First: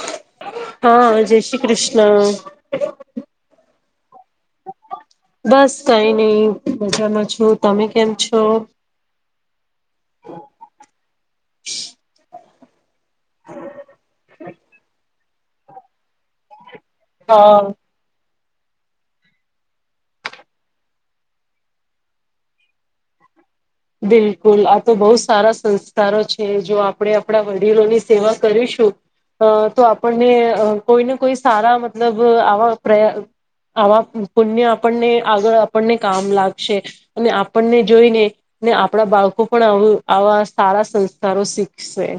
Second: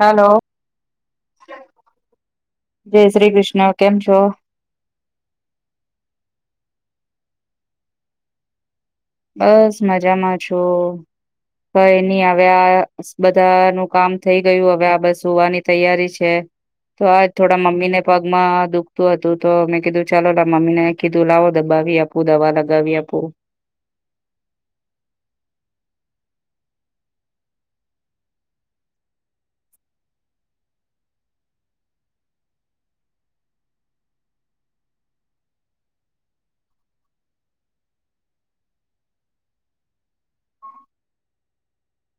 Hello હા જય શ્રી કૃષ્ણ જય શ્રી કૃષ્ણ કેમ છો બસ કઈ નહી મજામાં છું, તમે કેમ છો? બસ મજામાં છું. કઈ ની હવેઆ બધા નું કામ થઈ ગયું હવે આ બસ હોવાની તૈયારી છે. તો આ હા થોડા મમીને પ ગમાં દુખતું હતું. તો મેં કીધું ચાલો મમ્મી ને કીધું લાવો દબાવી આપું દવા લગાવી આપું. બિલકુલ આ તો બહુ સારા સંસ્કારો છે જો આપણે આપણા વડીલોની સેવા કરીશું અ તો આપણને કોઈને કોઈ સારા મતલબ આવા પ્રયા આવા પુણ્ય આપણને આગળ આપણને કામ લાગશે અને આપણને જોઈને ને આપણા બાળકો પણ આવા સારા સંસ્કારો શીખશે.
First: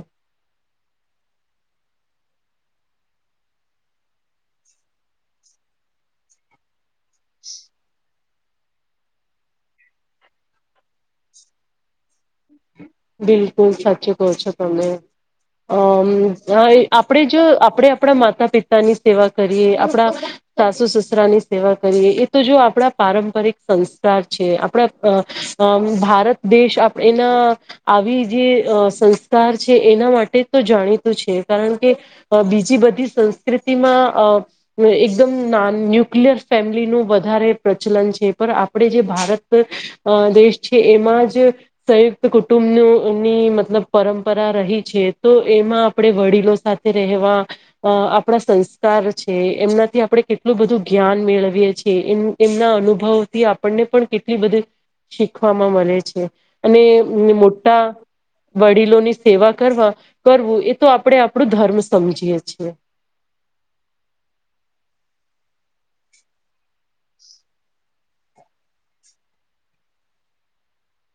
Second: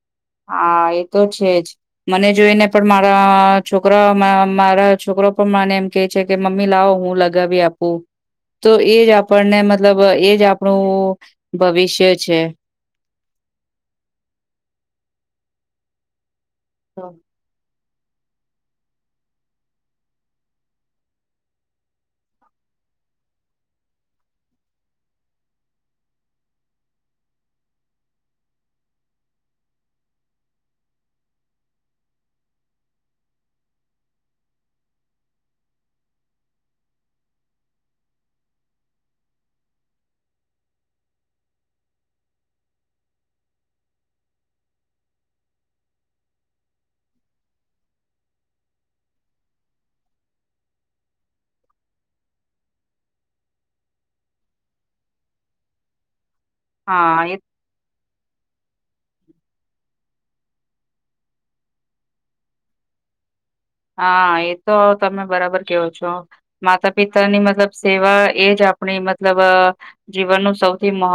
હા એ તો છેજ મને જોઈને પણ મારા છોકરા મારા છોકરો પણ મને એમ કે છે કે મમ્મી લાવો હું લગાવી આપું. તો એજ આપણને મતલબ એજ આપણું ભવિષ્ય છે. બિલકુલ સાચી કહો છો તમે અમ હા આપડે જો આપડે આપણા માતા પિતાની સેવા કરીએ આપણા સાસુ સસરાની સેવા કરીએ એ તો જો આપણા પારંપરિક સંસ્કાર છે. આપણા ભારત દેશ આપ એના આવી જે સંસ્કાર છે એના માટે તો જાણીતું છે કારણ કે બીજી બધી સંસ્કૃતિમાં એકદમ ન્યુક્લિયર ફેમિલી નું વધારે પ્ર [unintelligible] છે. આપણે જે ભારત દેશ છે એમાં જ સંયુક્ત કુટુંબની મતલબ પરંપરા રહી છે. તો એમાં આપણે વડીલો સાથે રહેવા અ આપણા સંસ્કાર છે. એમનાથી આપણે કેટલું બધું જ્ઞાન મેળવીએ છીએ. એમ ના અનુભવ થી આપણને પણ કેટલી બધી શીખવામાં મળે છે અને હા એ મોટા વડીલોની સેવા કરવા કરવું એ તો આપણે આપણું ધર્મ સમજીય છીએ. [inaudible] હા એતો તમે બરાબર કેવો છો માતા પિતા ની મતલબ સેવા એ જ આપણી મતલબ જીવનનું સૌથી મહ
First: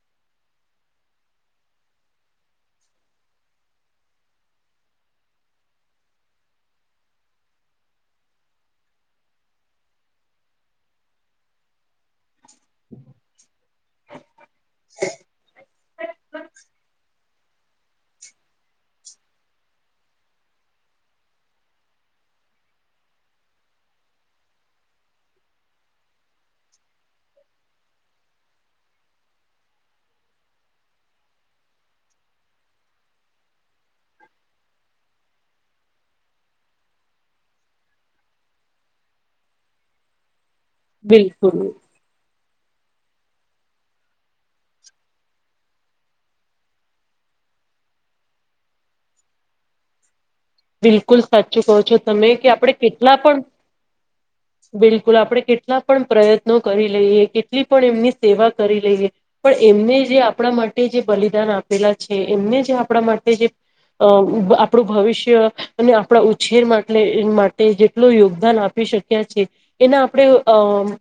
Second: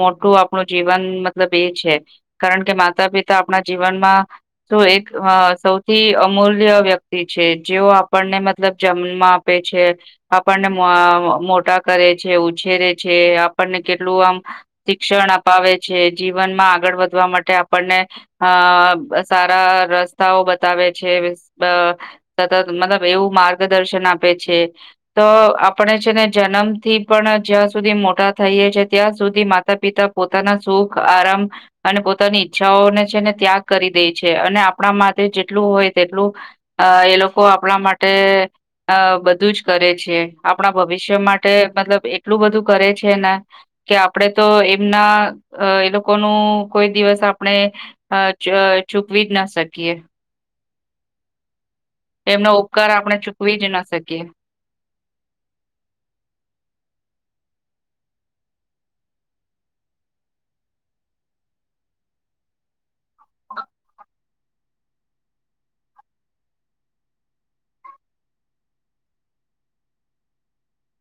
મોટું આપણું જીવન મતલબ એ છે. કારણ કે માતા પિતા આપણા જીવનમાં શું એક સૌથી અમૂલ્ય વ્યક્તિ છે. જેઓ આપણને મતલબ જમમાં આપે છે આપણને મોટા કરે છે, ઉછેરે છે. આપણને કેટલું આમ શિક્ષણ અપાવે છે. જીવનમાં આગળ વધવા માટે આપણને અ સારા રસ્તાઓ બતાવે છે. અ સતત મતલબ એવું માર્ગદર્શન આપે છે. તો આપણે છે ને જન મ થી પણ જ્યાં સુધી મોટા થઈએ છે ત્યાં સુધી માતા પિતા પોતાના સુખ આરામ અને પોતાની ઈચ્છાઓને છેને ત્યાગ કરી દે છે અને આપણા માટે જેટલું હોય તેટલું અ એ લોકો આપણા માટે અ બધું જ કરે છે. આપણા ભવિષ્ય માટે બિલકુલ મતલબ એટલું બધું કરે છે ને કે આપડે તો એમના એ લોકો નું કોઈ દિવસ આપણે અ જ ચૂકવી જ ના શકીએ. બિલકુલ સાચું કહો છો તમે કે એમનો આપડ ઉપકાર કેટલા આપણે પણ ચૂકવી જ ના શકીએ. બિલકુલ લ આપણે કેટલા પણ પ્રયત્નો કરી લઈએ કેટલી પણ એમની સેવા કરી લઈએ પણ એમને જે આપણા માટે જે બલિદાન આપેલા છે એમને જે આપણા માટે જે અ આપણું ભવિષ્ય આપણા ઉછેર માટે માટે જેટલ યોગદાન આપી શક્યા છે એના આપણે અ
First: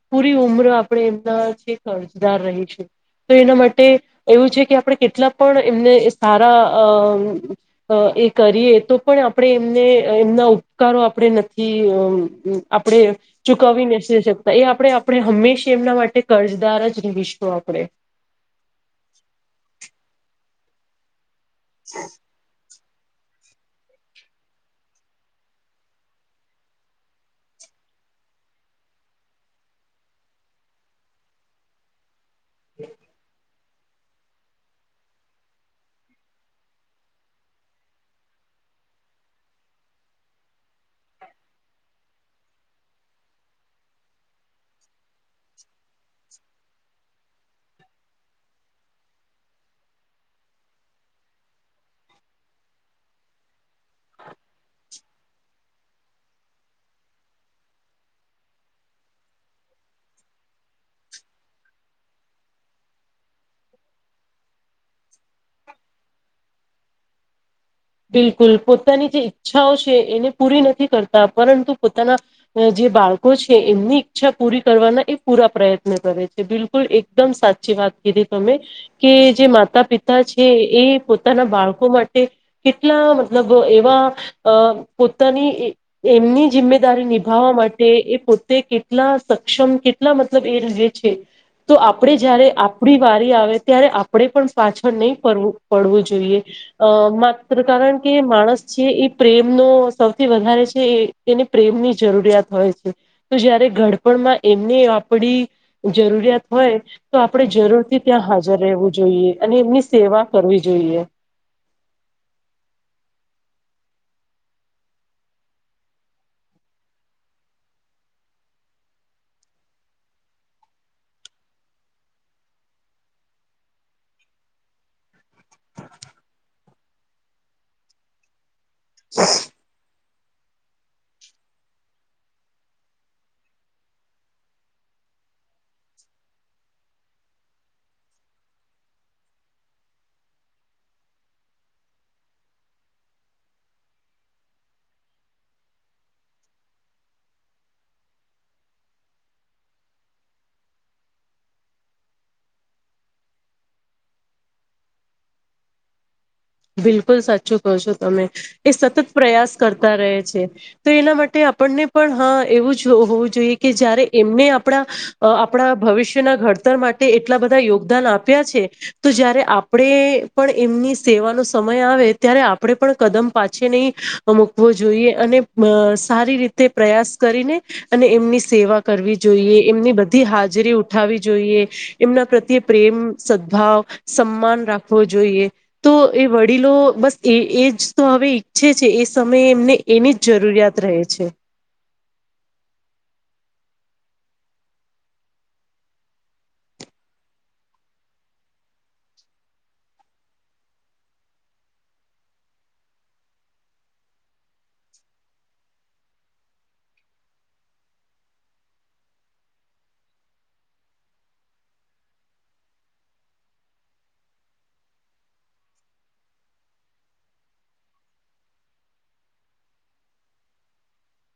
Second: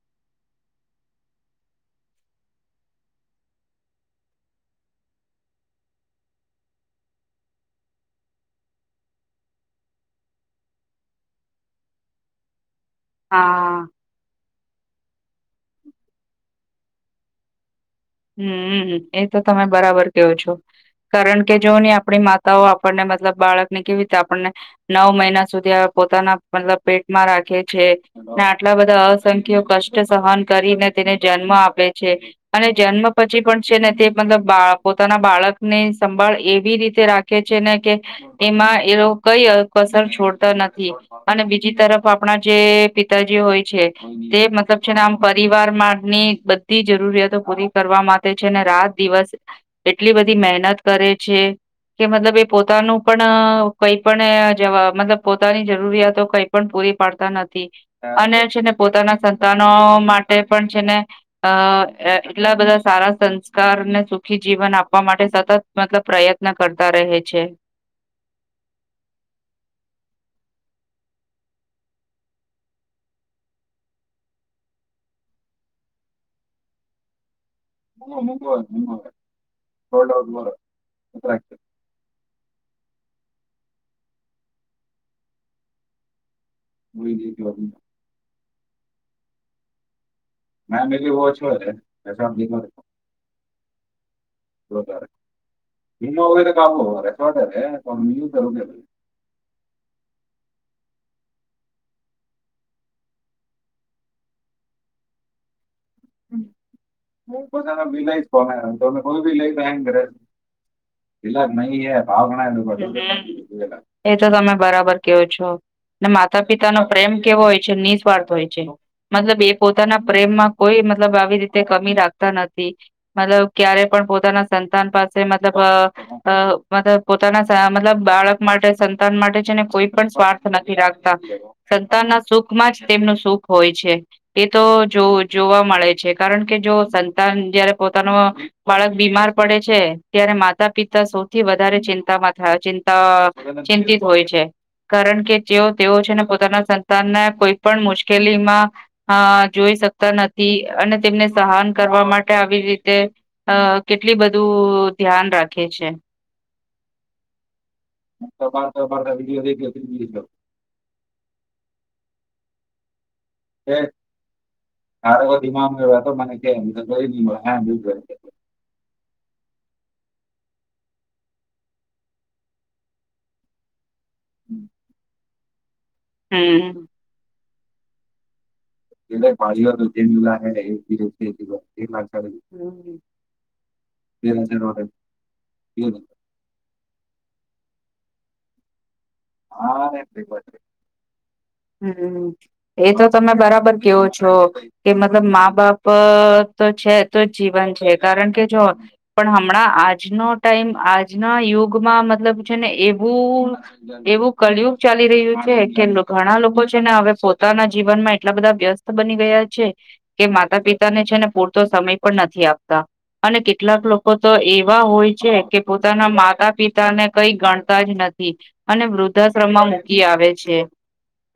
પૂરી ઉમર આપે એમના છે અરજદાર રહી છે. તો એના માટે એવું છે કે આપણે કેટલા પણ એમને સારા અ અ એ કરીએ તો પણ આપણે એમને એમના ઉપકારો આપણે નથી આપડણે હા ચુકવવીને એ આપણે આપણે હંમેશા એમના માટે કર્જદાર જ રહીશું આપણે. હમ એ તો તમે બરાબર કેવો છો કારણ કે જો નહી આપણી માતાઓ આપણને મતલબ બાળકને કેવી રીતે આપણને નવ મહિના સુધી પોતાના મતલબ પેટમાં રાખે છે. આટલા બધા અસંખ્ય કષ્ટ સહન કરીને તેને જન્મ આપે છે અને જન્મ પછી પણ છે ને તે મતલબ પોતાના બાળક ને સંભાળ એવી રીતે રાખે છે ને એમાં એ કઈ અકસર છોડતા નથી અને બીજી તરફ આપણા જે પિતાજી હોય છે તે મતલબ છે ને આમ પરિવાર ની બધી જરૂરિયાતો પૂરી કરવા માટે છે અનેને રાત દિવસ એટલી બધી મહેનત કરે છે. કે મતલબ એ પોતાનું પણ કઈ પણ જવા મતલબ પોતાની જરૂરિયાતો કઈ પણ એ પાડતા નથી અને છેને પોતાના સંતાનો માટે પણ છેને અ [inaudible] એટલા બધા સારા સંસ્કારને સુખી જીવન આપવા માટે સતત મતલબ પ્રયત્ન કરતા રહે છે. બિલકુલ પોતાની જે ઈચ્છાઓ છે એને પૂરી નથી કરતા પરંતુ પોતાના જે જે બાળકો છે એમની ઈચ્છા પૂરી કરવાના એ પૂરા પ્રયત્ન કરે છે બિલકુલ એકદમ સાચી વાત કરી તમે કે જે માતા પિતા છે એ પોતાના બાળકો માટે કેટલા મતલબ એવા અ પોતાની એમની જિમ્મેદારી નિભાવવા માટે એ પોતે કેટલા સક્ષમ કેટ મતલબ એ રહે છે તો આપણે જયારે આપણી વારી આવે ત્યારે આ આપણેે પણ પાછળ નહી પું પડવું જોઈએ અ મા કારણ કે માણસ છે એ પ્રેમ નો સો વધા રે છે એને પ્રેમની જરૂરિયાત હોય છે તો જયારે ગડપણમાં એમને આપને જરૂરિયાત હોય તો આપણે જરૂરથી ત્યાં હાજર રહેવું જોઈએ અને એમની સેવા કરવી જોઈએ. પેલા નહી ભ એ તો તમે બરાબર કેવો છો ને માતા પિતાનો પ્રેમ કેવો હોય છે નિસ્વાર્થ હોય છે મતલબ એ પોતાના પ્રેમમાં કોઈ મતલબ આવી રીતે કમી રાખતા નથી મતલબ ક્યારે પણ પોતાના સંતાન પાસે મતલબ અઅ પોતાના મતલબ બાળક માટે સંતાન માટે છે ને કોઈ સ્વાર્થ નથી રાખતા સંતાનના સુખ માં જ તેમનું સુખ હોય છે એ તો જો જોવા મળે છે કારણ કે જો સંતાન જયારે પોતાનું બાળક બીમાર પડે છે ત્યારે માતા પિતા સૌથી વધારે ચિંતામાં થ ચિંતા ચિંતિત હોય છે. કારણ કે જેઓ તેઓ છે ને પોતાના સંતાનને કોઈ પણ મુશ્કેલીમાં જોઈ શકતા નથી અને તેમને સહન કરવા માટે આવી રીતે અ કેટલી બધું ધ્યાન રાખે છે. બિલકુલ સાચું કહો છો તમે એ સતત પ્રયાસ કરતા રહે છે તો એના માટે આપણને પણ હા એવું જ હોવું જોઈએ કે જયારે એમને આપ આપણા ભવિષ્યના ઘડતર માટે એટલા બધા યોગદાન આપ્યા છે તો જ્યારે આપ આપણે પણ એમની સેવાનો સમય આવે ત્યારે આપણેે પણ કદમ પાછી નહી મૂકવો જોઈએ અને સારી રીતે હમ. પ્રયાસ કરીને અને એમની સેવા કરવી જોઈએ એમની બધી હાજરી ઉઠાવી જોઈએ એમના પ્રત્યે પ્રેમ ભાવ સમાન રાખવો જોઈએ. તો એ વડીલો બસ એ એજ તો હવે ઈચ્છે છે એ સમયે એમને હા એની જ હેપી બર્થ જરૂરિયાત રહે છે. હુમ એ તો તમે બરાબર. કેવું છો કે મતલબ મા બાપ તો છે તો જ જીવન છે કારણ કે જો પણ હમણાં આજનો ટાઈમ આજના યુગમાં મતલબ છે ને એવું એવું કળિયુગ ચાલી રહ્યું છે કે ઘણા લોકો છે ને હવે પોતાના જીવનમાં એટલા બધા વ્યસ્ત બની ગયા છે કે માતા પિતાને છે ને પૂરતો સમય પણ નથી આપતા. અને કેટલાક લોકો તો એવા હોય છે કે પોતાના માતા પિતા ને કઈ ગણતા જ નથી. [unintelligible] અને વૃદ્ધાશ્રમમાં મૂકી આવે છે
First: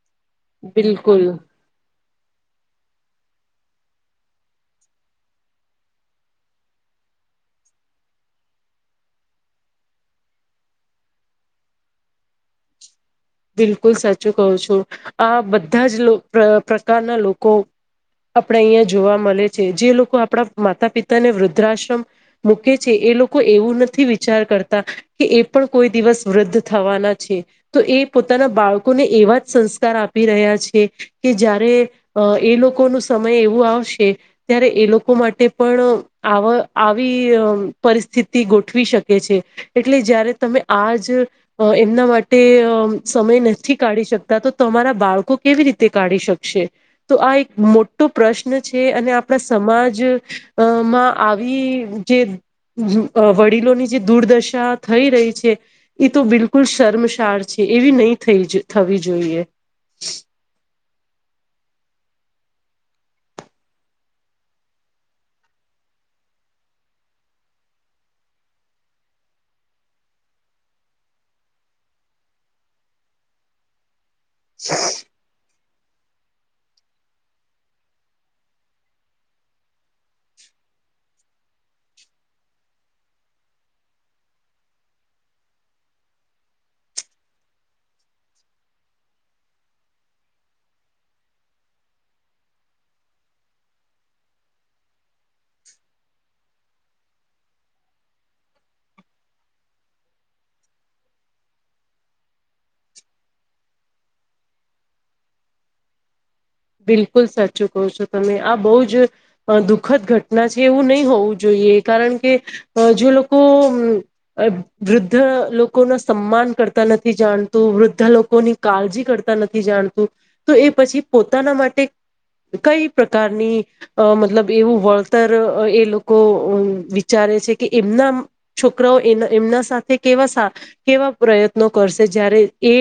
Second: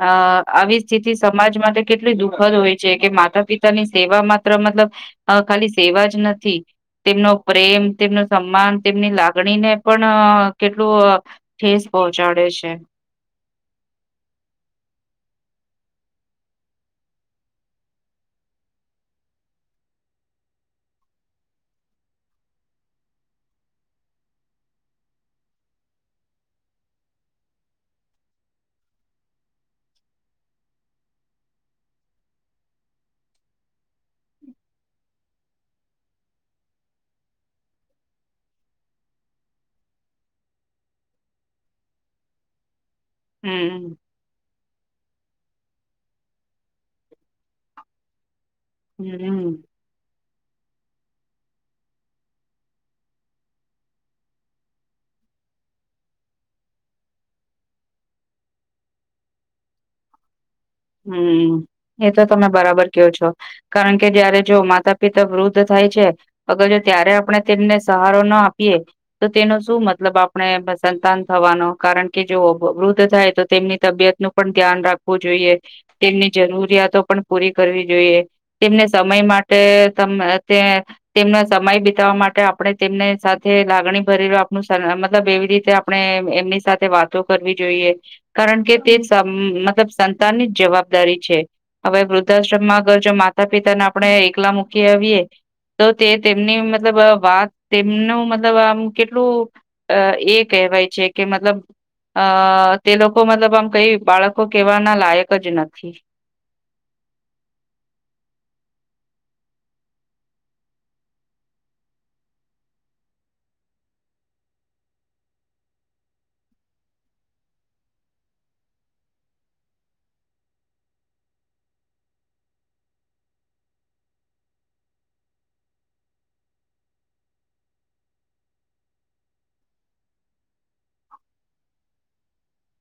આ આવી સ્થિતિ બિલકુલ સમાજ માટે કેટલી [unintelligible] દુઃખદ હોય છે કે માતા પિતાની સેવા માત્ર મતલબ અ ખાલી સેવા જ નથી. તેમનો પ્રેમ તેમનું સન્માન તેમની લાગણીને પણ અ કેટલું અ ઠેસ પહોંચાડે છે. બિલકુલ સાચું કહું છું આ બધા જ લો અ પ્રકારના લોકો આપણે અહિયાં જોવા મલે છે જે લોકો આપણા માતા પિતાને વૃદ્ધાશ્રમ મૂકે છે એ એ લોકો એવું નથી વિચાર કરતા કે એ પણ કોઈ દિવસ વૃદ્ધ થવાના છે તો એ પોતાના બાળકોને એવા જ સંસ્કાર આપી રહ્યા છે કે જયારે અ એ લોકોનું સમય એવું આવશે ત્યારે એ લોકો માટે પણ અ આવ આવી અ પરિસ સ્થિતિ ગોઠવી શકે છે એટલે જયારે તમે આ જ અ એમના માટે અ સમય નથી હમ કાઢી શકતા તો તમારા બાળકો કેવી રીતે કાઢી શકશે તો આ એક મોટો પ્રશ્ન છે અને આપણા હમ સમાજ અ માં આવી અ જે અ વડીલોની જે દુર્દશા થઈ રહી છે એ તો બિલકુલ શર્મશાળ છે. એવી નહી થઈ જ થવી જોઈએ. હમ એ તો તમે બરાબર કો છો કારણ કે જયારે જો માતા પિતા વૃદ્ધ થા [unintelligible] અગર જો ત્યારે આપણે તેમને સહારો ના આપીએ તો તેનો શું મતલબ આપણે સંતાન થવાનો કારણ કે જો અ વૃદ્ધ થાય તો તેમની તબિયત નું પણ ધ્યાન રાખવું જોઈએ. તેમની જરૂરિયાતો પણ પૂરી કરવી જોઈએ તેમને સમય માટે અ તમે અ [unintelligible] તેમનો સમય બીતાવવા માટે આપણે તેમને સાથે લાગણી ભરેલું આપણું સ મતલબ એવી રી આપણે એમની સાથે વાતો કરવી જોઈએ કારણ કે તે [unintelligible] મતલબ સ પોતાની જવાબદારી છે. હવે વૃદ્ધાશ્રમમાં અગળ જો માતા પિતાને આપણે અ એકલા મૂકી આવીએ તો તે તેમની મતલબ વ વાત તેમનું મતલબ અ આમ કેટલું અ એ કહેવાય છે કે મતલબ અ તે લોકો મતલબ આમ કઈ બાળકો કહેવાના લાયક જ નથી. બિલકુલ સાચું કહો છો તમે આ બહુ જ અ દુઃખદ ઘટના છે એવું નહી હોવું જો કારણ કે અ જે લોકો અ અ વૃદ્ધ અ લોકો ના સન્માન કરતા નથી જાણતું વૃદ્ધા લોકોની કાળજી કરતા નથી જાણતું તો એ પછી પોતા- તના માટે કઈ પ્રકારની અ મતલબ એવું વળતર અ એ લોકો અ વિચાર [unintelligible] છે કે એમના અ છોકરાઓ એમ એમના સાથે કેવા સા કેવા પ્રયત્નો કરશે જયા [unintelligible] એ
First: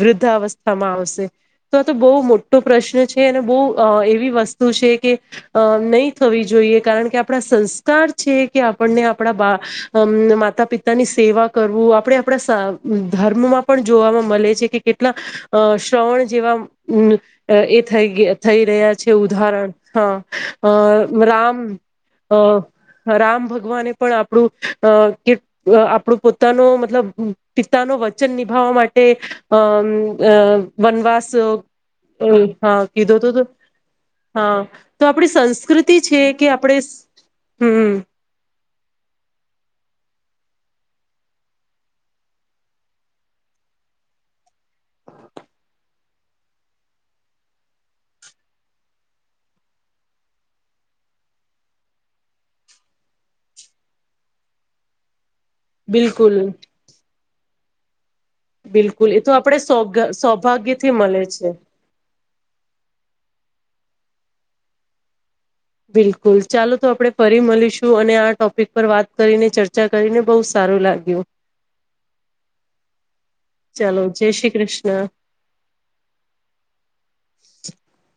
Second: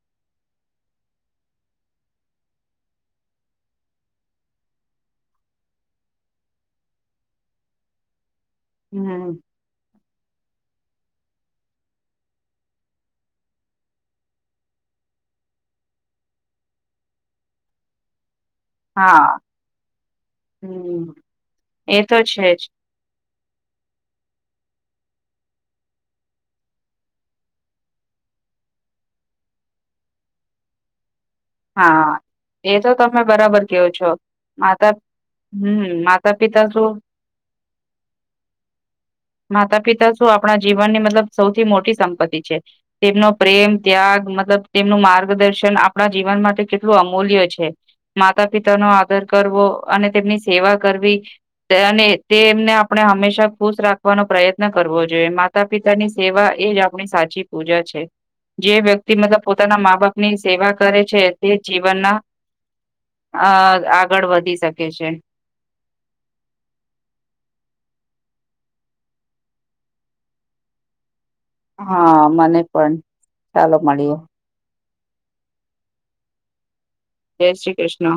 વૃદ્ધસ્થામાં આવશે તો તો બહું મો તો પ્રશ્ન છે અને બહુ અ એવી વસ્તુ છે કે અ નહી થવી જોઈએ કારણ કે આપડા સંસ્કાર છે કે આપણને હમ આપણા બા અ માતા પિતા પોતાની સેવા કરવું આપણે આપણા સ ધર્મમાં પણ જોવામાં મળે છે કે કેટલા અ શ્રવણ જેવા અ અ એ થઈ ગય થઈ રહ્યા છે હા ઉદાહરણ હા હમ અ રામ એ તો છે જ અ રામ ભગવાને પણ આપણું અ કે અ આપણું પોતાનો મતલબ અ પિતાનો વચન નિભાવવા માટે અ અ વનવાસ હા... એ હા તો કીધો તમે તો બરાબર કેવો છો. હા માતા તો આપણી સંસ્કૃતિ હમ છે માતા કે પિતા આપણે શું. હમ માતા પિતા શું અ આપણા જીવનની મતલબ સૌથી મોટી સંપત્તિ છે તેમનો પ્રેમ ત્યાગ મતલબ તેમનું માર્ગ દર્શન આપણા જીવન માટે કેટલું અમૂલ્ય છે. માતા પિતાનો આદર કરવો અને તેમની સેવા કરવી તે અને તે એમને આપણે હંમેશા ખુશ રાખવાનો પ્રયત્ન કરવો જોઈએ માત તા પિતાની બિલકુલ સેવા એજ આપણી સાચી પૂજા છે. જે બિલકુલ વ્યક્તિ એ તો મતલબ આપણે સૌ પોતાના મા બાપ ની સેવા સૌભાગ્યથી કરે છે મળે તે જીવનના અ આગળ વધી શકે છે. બિલકુલ ચાલો તો આપણે ફરી મળીશું અને આ ટોપિક પર વાત કરીને ચર્ચા કરીને બઉ સા સારું લાગ્યું. હા મને પણ ચાલો મળીએ. હા. જય શ્રી કૃષ્ણ.